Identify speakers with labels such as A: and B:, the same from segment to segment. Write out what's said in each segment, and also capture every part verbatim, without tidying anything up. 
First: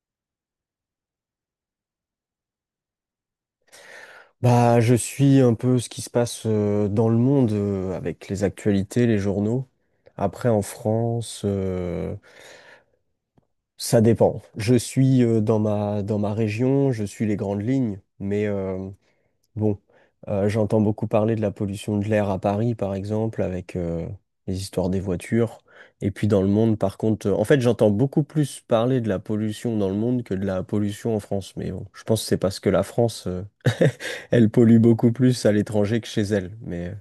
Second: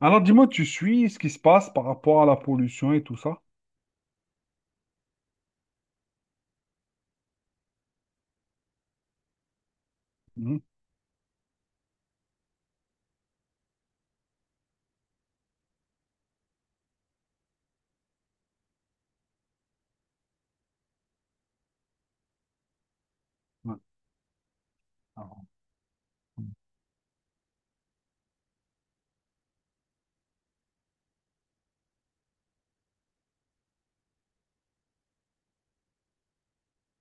A: Alors, dis-moi, tu suis ce qui se passe par rapport à la pollution et tout ça?
B: Bah, je suis un peu ce qui se passe euh, dans le monde euh, avec les actualités, les journaux. Après,
A: Mhm.
B: en France, euh, ça dépend. Je suis euh, dans ma, dans ma région, je suis les grandes lignes, mais euh, Bon, euh, j'entends beaucoup parler de la pollution de l'air à Paris, par exemple, avec
A: Ouais.
B: euh, les histoires des
A: Alors,
B: voitures. Et puis dans le monde, par contre, euh, en fait, j'entends beaucoup plus parler de la pollution dans le monde que de la pollution en France. Mais bon, je pense que c'est parce que la France, euh, elle pollue beaucoup plus à l'étranger que chez elle. Mais euh,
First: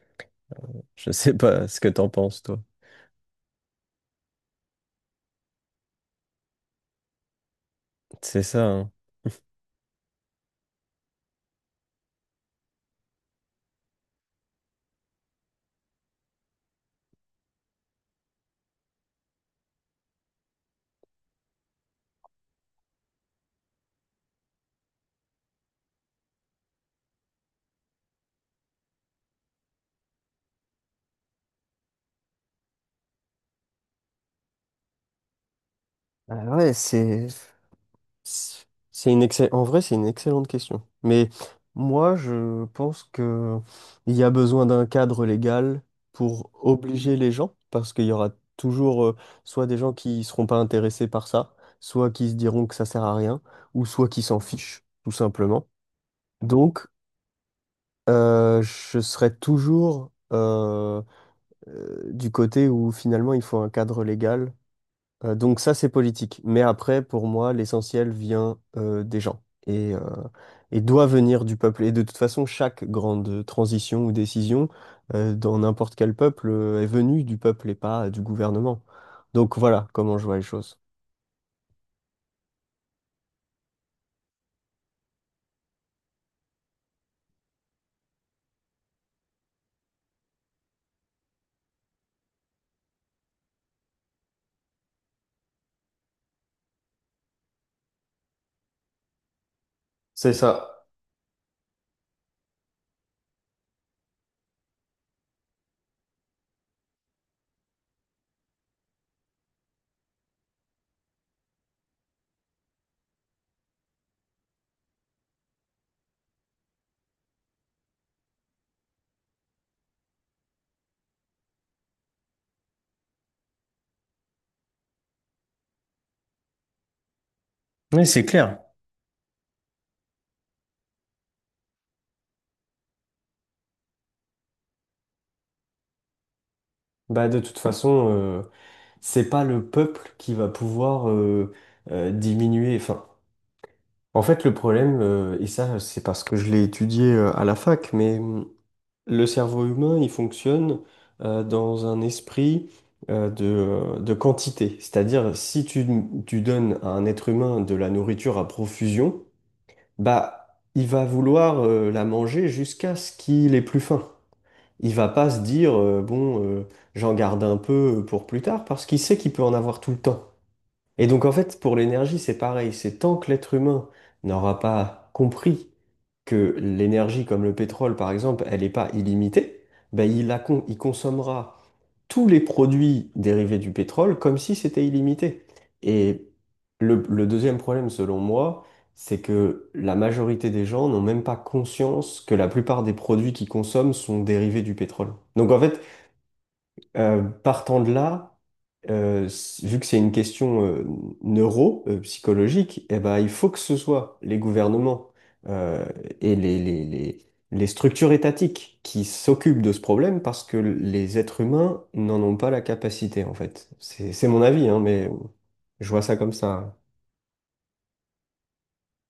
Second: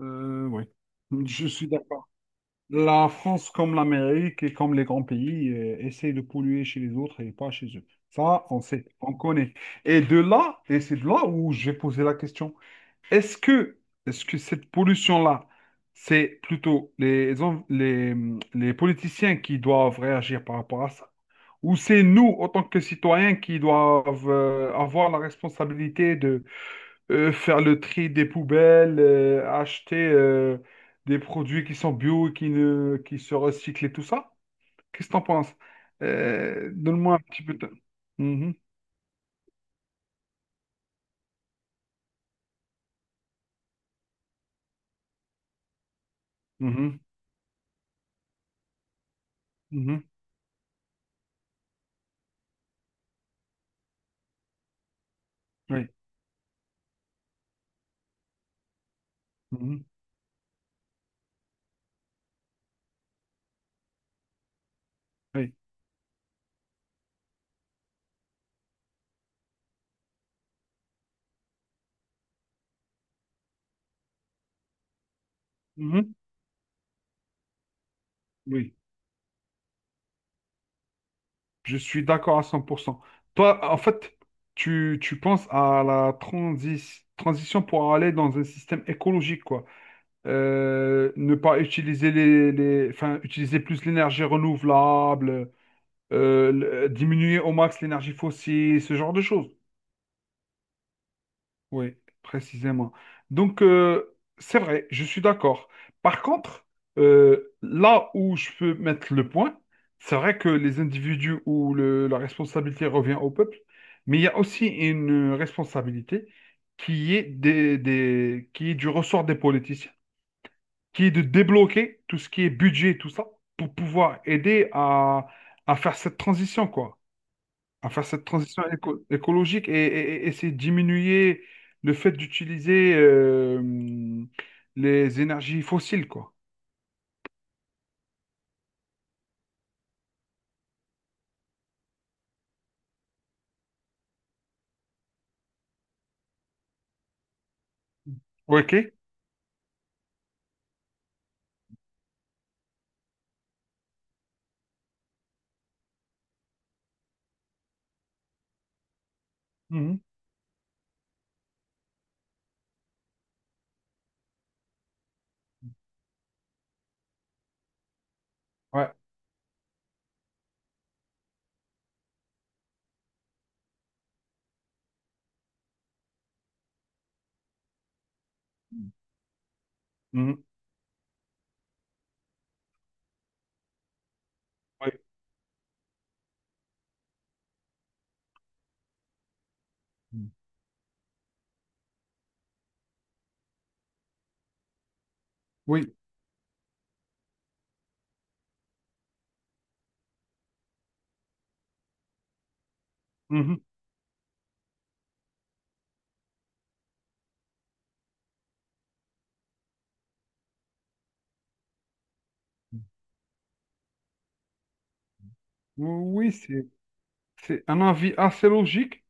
A: euh, oui,
B: je sais
A: je
B: pas
A: suis
B: ce que t'en
A: d'accord.
B: penses, toi.
A: La France, comme l'Amérique et comme les grands pays, euh, essaie de polluer chez les autres et pas chez eux.
B: C'est
A: Ça, on
B: ça,
A: sait,
B: hein.
A: on connaît. Et de là, et c'est de là où j'ai posé la question, est-ce que, est-ce que cette pollution-là, c'est plutôt les, en- les, les politiciens qui doivent réagir par rapport à ça? Ou c'est nous, en tant que citoyens, qui doivent euh, avoir la responsabilité de euh, faire le tri des poubelles, euh, acheter euh, des produits qui sont bio et qui ne, qui se recyclent et tout ça? Qu'est-ce que t'en penses?
B: Ah
A: Euh,
B: ouais,
A: donne-moi un
B: c'est.
A: petit peu de... Mhm,
B: C'est c'est une excell- en vrai, c'est une excellente question. Mais moi, je pense que il y a besoin d'un cadre légal pour
A: mhm,
B: obliger les gens, parce qu'il y aura toujours euh, soit des gens
A: mhm,
B: qui seront pas intéressés par ça, soit qui se diront que ça sert à rien, ou soit qui s'en fichent, tout simplement.
A: oui,
B: Donc, euh, je serai
A: mhm,
B: toujours euh, euh, du côté où finalement il faut un cadre légal euh,
A: oui,
B: donc ça, c'est politique. Mais après, pour moi, l'essentiel vient euh, des gens et, euh, et doit venir du peuple. Et de toute façon, chaque grande transition ou décision euh, dans n'importe quel
A: mhm,
B: peuple euh, est venue du peuple et pas euh, du
A: oui.
B: gouvernement. Donc voilà comment je vois les choses.
A: Je suis d'accord à cent pour cent. Toi, en fait, tu, tu penses à la transi- transition pour aller dans un système écologique, quoi. euh, ne pas utiliser les, les- enfin, utiliser plus l'énergie renouvelable, euh, le- diminuer au max l'énergie fossile, ce genre de choses.
B: C'est ça.
A: Oui, précisément. Donc, euh, c'est vrai, je suis d'accord. Par contre, euh, là où je peux mettre le point, c'est vrai que les individus où le- la responsabilité revient au peuple, mais il y a aussi une responsabilité qui est des, des- qui est du ressort des politiciens qui est de débloquer tout ce qui est budget, tout ça, pour pouvoir aider à, à faire cette transition, quoi. À
B: Oui,
A: faire
B: c'est
A: cette
B: clair.
A: transition éco- écologique et, et- et essayer de diminuer le fait d'utiliser euh, les énergies fossiles, quoi.
B: Bah, de toute façon, euh, c'est pas le peuple qui va pouvoir euh, euh, diminuer. Enfin, en fait, le problème, euh, et ça, c'est parce que je l'ai étudié euh, à la fac, mais hum,
A: OK?
B: le cerveau humain, il fonctionne euh, dans un esprit euh, de, euh, de quantité. C'est-à-dire, si tu, tu donnes à un être humain de la nourriture à profusion,
A: Mhm.
B: bah, il va vouloir euh, la manger jusqu'à ce qu'il ait plus faim. Il va pas se dire, euh, bon, euh, j'en garde un peu pour plus tard, parce
A: Ouais.
B: qu'il sait qu'il peut en avoir tout le temps. Et donc en fait, pour l'énergie, c'est pareil. C'est tant que l'être humain n'aura pas compris que l'énergie, comme le pétrole par exemple, elle n'est pas illimitée, ben, il, la
A: Mhm.
B: con- il consommera tous les produits dérivés du pétrole comme si c'était
A: Ouais.
B: illimité. Et le, le deuxième problème, selon moi, c'est que la majorité des gens n'ont même pas conscience que la plupart des produits qu'ils consomment sont dérivés du pétrole. Donc en fait,
A: Oui.
B: euh, partant de là, euh, s- vu que c'est une question euh, neuro, euh, psychologique, eh ben, il faut que
A: Mhm.
B: ce soit les gouvernements euh, et les, les, les, les structures étatiques qui s'occupent de ce problème parce que les êtres humains n'en ont pas la capacité, en fait. C'est, c'est mon avis, hein, mais je vois ça comme
A: Oui, c'est
B: ça.
A: C'est un avis assez logique,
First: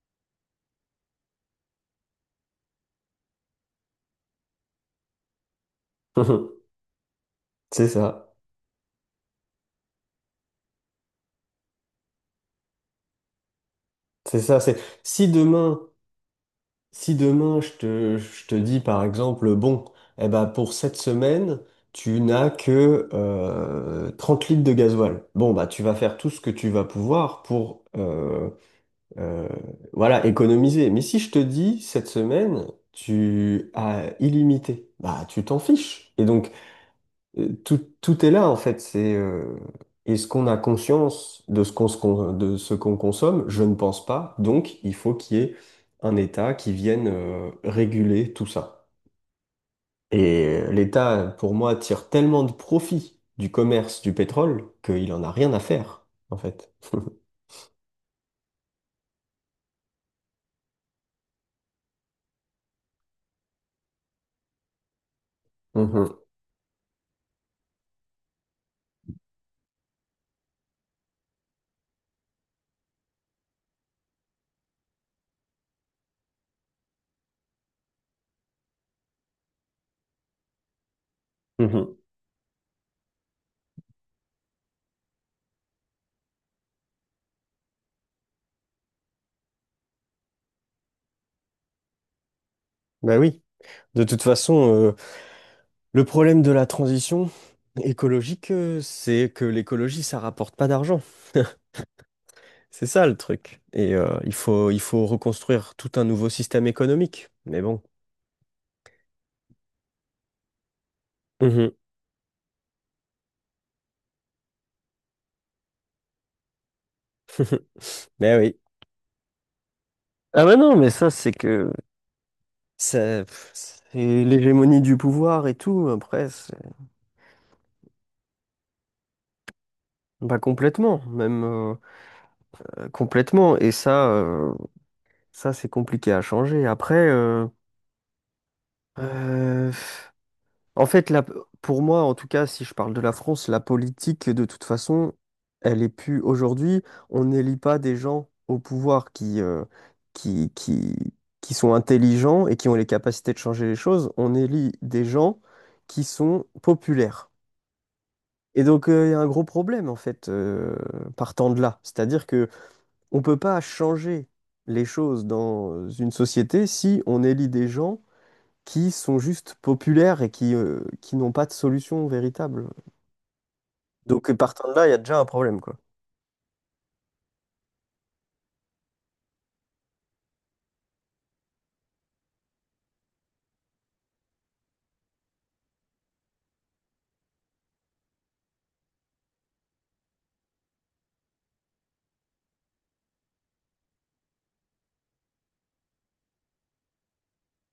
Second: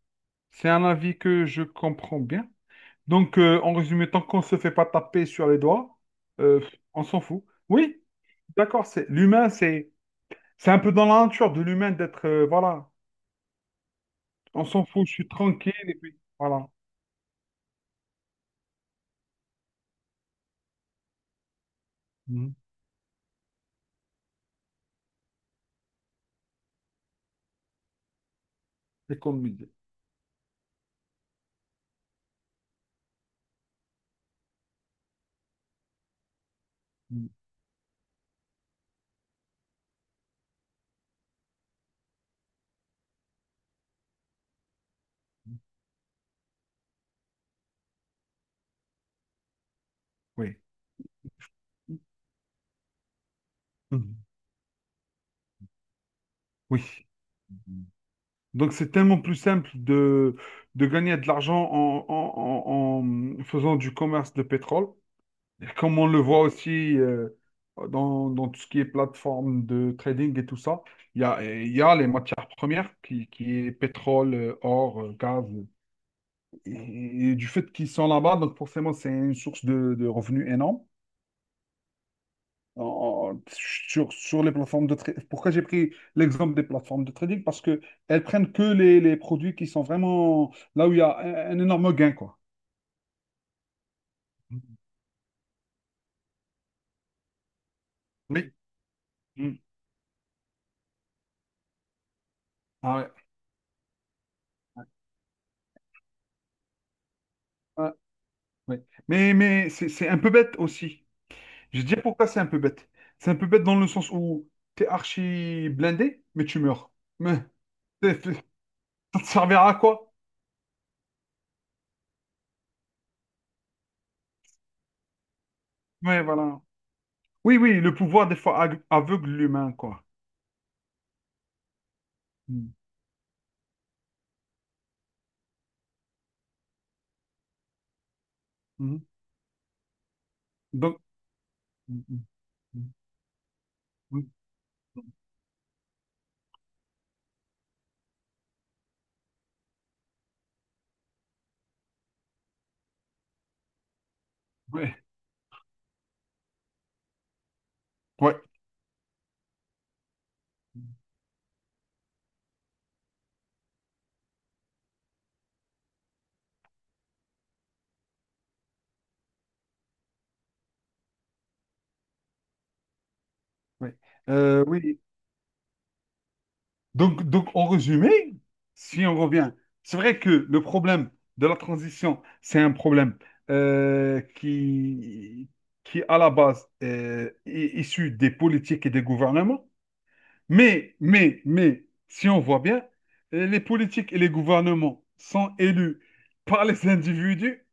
A: c'est un avis que je comprends bien. Donc, euh, en résumé, tant qu'on ne se fait pas taper sur les doigts, euh, on s'en fout.
B: C'est
A: Oui,
B: ça.
A: d'accord, c'est l'humain, c'est c'est un peu dans la nature de l'humain d'être, euh, voilà,
B: C'est ça.
A: on
B: C'est
A: s'en fout, je
B: si
A: suis tranquille,
B: demain.
A: et puis, voilà.
B: Si demain je te, je te dis par exemple, bon, eh ben pour cette semaine, tu n'as
A: Mhm.
B: que euh, trente litres de gasoil. Bon, bah tu vas faire tout ce que tu vas pouvoir pour euh,
A: C'est comme
B: euh,
A: le musée.
B: voilà, économiser. Mais si je te dis cette semaine, tu as illimité, bah tu t'en fiches. Et donc
A: Mhm.
B: euh, tout, tout est là en fait. C'est euh, est-ce qu'on a conscience de ce qu'on se con- de ce qu'on consomme? Je ne pense pas. Donc il faut qu'il y ait un État qui vienne euh, réguler tout ça.
A: Oui.
B: Et l'État, pour moi, tire tellement de profit du commerce du
A: Mhm.
B: pétrole qu'il en a rien à faire en fait.
A: Oui. Mhm. Donc, c'est tellement plus simple de, de gagner de l'argent en, en en- en faisant du commerce de pétrole. Comme on
B: Mhm,
A: le voit aussi euh, dans, dans tout ce qui est plateforme de trading et tout ça, il y a, il y a les matières premières qui, qui est pétrole, euh, or, euh, gaz. Et, et du fait qu'ils sont là-bas, donc forcément, c'est une source de, de revenus énorme.
B: mhm.
A: En- sur, sur les plateformes de trading. Pourquoi j'ai pris l'exemple des plateformes de trading? Parce que elles prennent que les, les produits qui sont vraiment là où il y a un, un énorme gain, quoi.
B: Ben oui. De toute façon, euh, le problème de la transition écologique,
A: Oui.
B: euh, c'est que
A: Mm.
B: l'écologie, ça rapporte pas d'argent. C'est
A: Ah
B: ça
A: ouais.
B: le truc. Et euh, il faut, il faut reconstruire tout un nouveau système économique. Mais bon.
A: Ah, oui. Mais, mais c'est c'est un peu bête aussi.
B: Mhm.
A: Je te dis pourquoi c'est un peu bête. C'est un peu bête dans le sens où t'es archi blindé, mais tu meurs. Mais t'es- t'es-
B: Mais oui.
A: ça te servira à quoi?
B: Ah bah non, mais ça, c'est que ça, pff, c'est l'hégémonie du pouvoir et tout.
A: Ouais,
B: Après, c'est-
A: voilà. Oui, oui, le pouvoir des fois ag- aveugle l'humain, quoi.
B: pas complètement, même euh,
A: Mm.
B: euh, complètement. Et ça, euh, ça, c'est compliqué à changer. Après, euh,
A: Mhm.
B: euh, En
A: Donc,
B: fait, la- pour
A: mm,
B: moi, en
A: mm,
B: tout cas, si je parle de la France, la
A: mm, mm,
B: politique, de toute façon, elle est plus aujourd'hui. On n'élit pas des gens au pouvoir qui, euh, qui, qui, qui sont intelligents et qui ont les capacités de changer les choses. On élit
A: ouais,
B: des gens qui sont populaires.
A: ouais,
B: Et donc, euh, il y a un gros problème, en fait, euh, partant de là. C'est-à-dire que on peut pas changer les choses dans une société si on élit des gens qui sont juste populaires et qui, euh, qui n'ont pas de solution véritable.
A: ouais.
B: Donc, euh,
A: Euh,
B: partant de là, il y a
A: oui.
B: déjà un problème, quoi.
A: Donc, donc, en résumé, si on revient, c'est vrai que le problème de la transition, c'est un problème euh, qui, qui, à la base, euh, est issu des politiques et des gouvernements. Mais, mais, mais, si on voit bien, les politiques et les gouvernements sont élus par les individus.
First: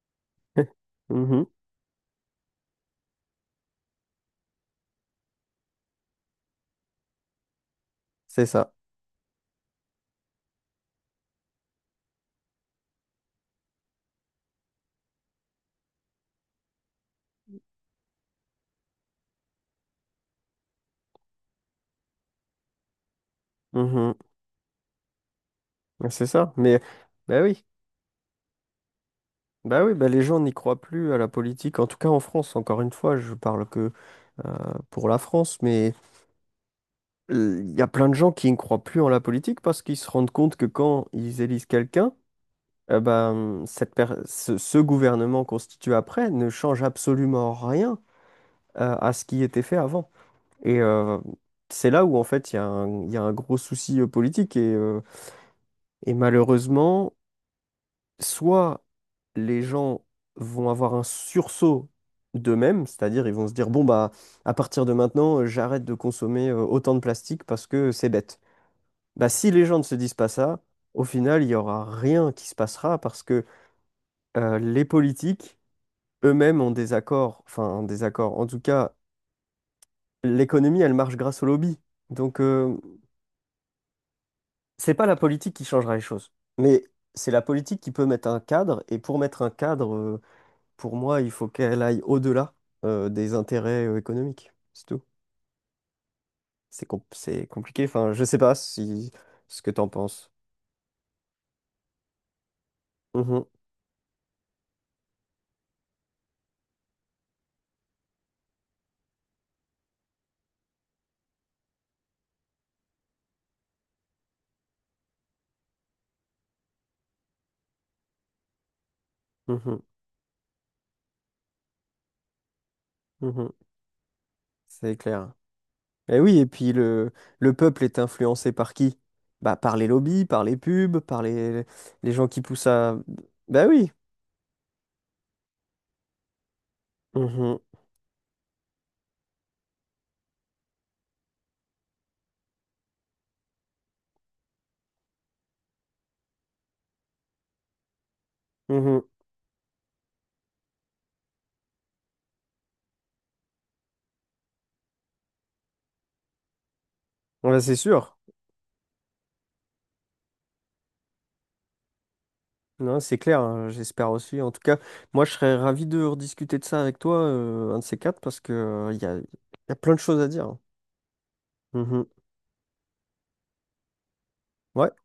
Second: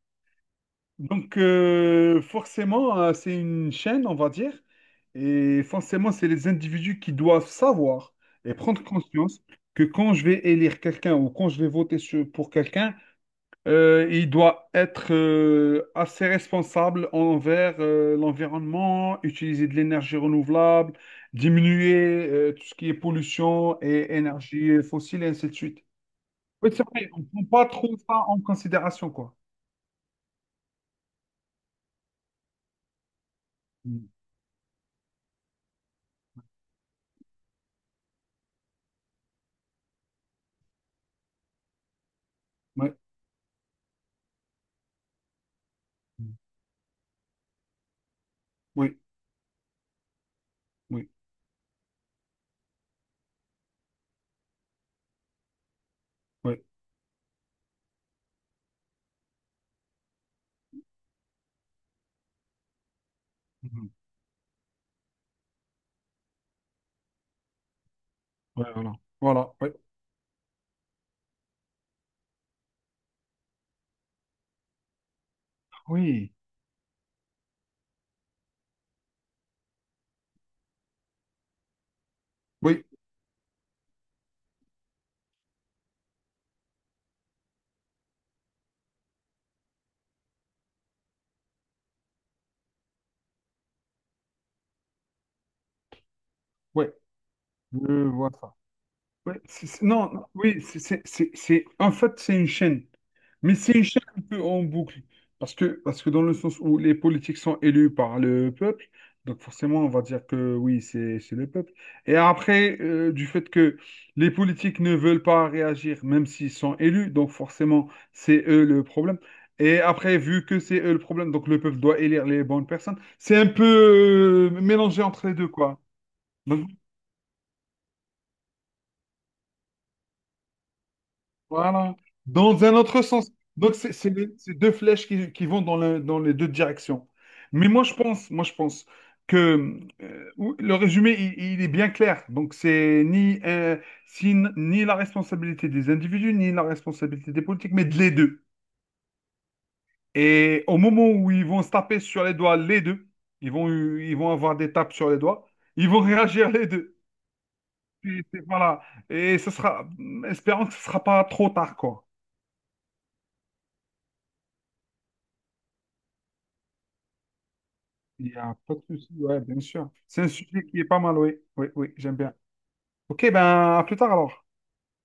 A: Donc,
B: Mhm.
A: euh, forcément, euh, c'est une chaîne, on va dire. Et forcément, c'est les individus qui doivent savoir
B: C'est
A: et
B: ça.
A: prendre conscience que quand je vais élire quelqu'un ou quand je vais voter sur- pour quelqu'un, euh, il doit être euh, assez responsable envers euh, l'environnement, utiliser de l'énergie renouvelable, diminuer euh, tout ce qui est pollution
B: Mhm.
A: et énergie fossile, et ainsi de suite.
B: C'est ça.
A: Oui,
B: Mais,
A: c'est vrai, on ne
B: bah
A: prend
B: oui,
A: pas trop ça en considération, quoi.
B: bah oui, bah les gens n'y croient plus à la politique, en tout cas en France, encore une fois, je parle que
A: Mm.
B: euh, pour la France, mais euh, il y a plein de gens qui ne croient plus en la politique parce qu'ils se rendent compte que quand ils élisent quelqu'un,
A: Ouais.
B: euh, bah, hum, cette per- ce, ce gouvernement constitué après
A: Mm.
B: ne change absolument rien euh,
A: Oui,
B: à ce qui était fait avant. Et
A: oui,
B: euh, c'est là où, en fait, il y a un, il y a un gros souci euh, politique. Et, euh, et
A: oui.
B: malheureusement, soit les gens vont avoir un sursaut d'eux-mêmes, c'est-à-dire ils vont se dire, bon,
A: Mhm.
B: bah, à partir de maintenant, euh, j'arrête de consommer euh, autant de plastique parce que c'est bête.
A: Ouais, voilà.
B: Bah, si
A: Voilà,
B: les
A: ouais.
B: gens ne se disent pas ça, au final, il n'y aura rien qui se passera parce que euh, les politiques
A: Oui,
B: eux-mêmes ont des accords, enfin, des accords. En tout cas, l'économie, elle marche grâce au lobby. Donc, euh,
A: oui,
B: c'est pas la politique qui changera les choses, mais c'est la politique qui peut mettre un cadre. Et pour mettre un cadre, euh, pour moi, il faut qu'elle aille au-delà euh, des intérêts euh, économiques. C'est tout. C'est
A: oui,
B: com- c'est
A: je
B: compliqué. Enfin, je
A: vois
B: sais
A: ça.
B: pas si
A: Ouais,
B: ce
A: c'est-
B: que
A: c'est-
B: t'en
A: non, non,
B: penses.
A: oui, c'est, c'est, c'est, c'est- en fait, c'est une chaîne.
B: Mhm,
A: Mais c'est une chaîne un peu en boucle. Parce que, parce que dans le sens où les politiques sont élus par le peuple, donc forcément on va dire que oui, c'est c'est le peuple. Et après, euh, du fait que les politiques ne veulent pas réagir, même s'ils sont élus, donc forcément c'est eux le problème. Et
B: mhm,
A: après, vu que c'est eux le problème, donc le peuple doit élire les bonnes personnes, c'est un
B: mhm.
A: peu euh,
B: C'est
A: mélangé entre
B: clair.
A: les deux, quoi.
B: Et oui, et
A: Donc
B: puis le, le peuple est influencé par qui? Bah, par les lobbies, par les pubs, par les,
A: voilà.
B: les gens qui
A: Dans
B: poussent
A: un
B: à...
A: autre sens.
B: Bah
A: Donc,
B: oui.
A: c'est c'est les- c'est deux flèches qui, qui vont dans, le- dans les deux directions.
B: Mhm,
A: Mais moi, je pense, moi, je pense que euh, ou- le résumé, il, il est bien clair. Donc, c'est ni, euh, si- ni la responsabilité des individus, ni la responsabilité des politiques, mais de les deux.
B: mhm.
A: Et au moment où ils vont se taper sur les doigts, les deux, ils vont, ils vont avoir des tapes sur les doigts, ils vont réagir les deux.
B: Ouais, c'est sûr.
A: Et, et voilà. Et ce sera, espérons que ce ne sera pas trop tard, quoi.
B: Non, c'est clair, hein, j'espère aussi. En tout cas, moi, je serais ravi de rediscuter de ça avec toi, euh, un de ces quatre,
A: Il n'y
B: parce que,
A: a pas de
B: euh, il y
A: souci,
B: a, il
A: ouais, bien
B: y a
A: sûr.
B: plein de choses
A: C'est
B: à
A: un
B: dire.
A: sujet qui est pas mal, oui. Oui, oui,
B: Mhm.
A: j'aime bien. Ok, ben à plus tard alors.
B: Ouais,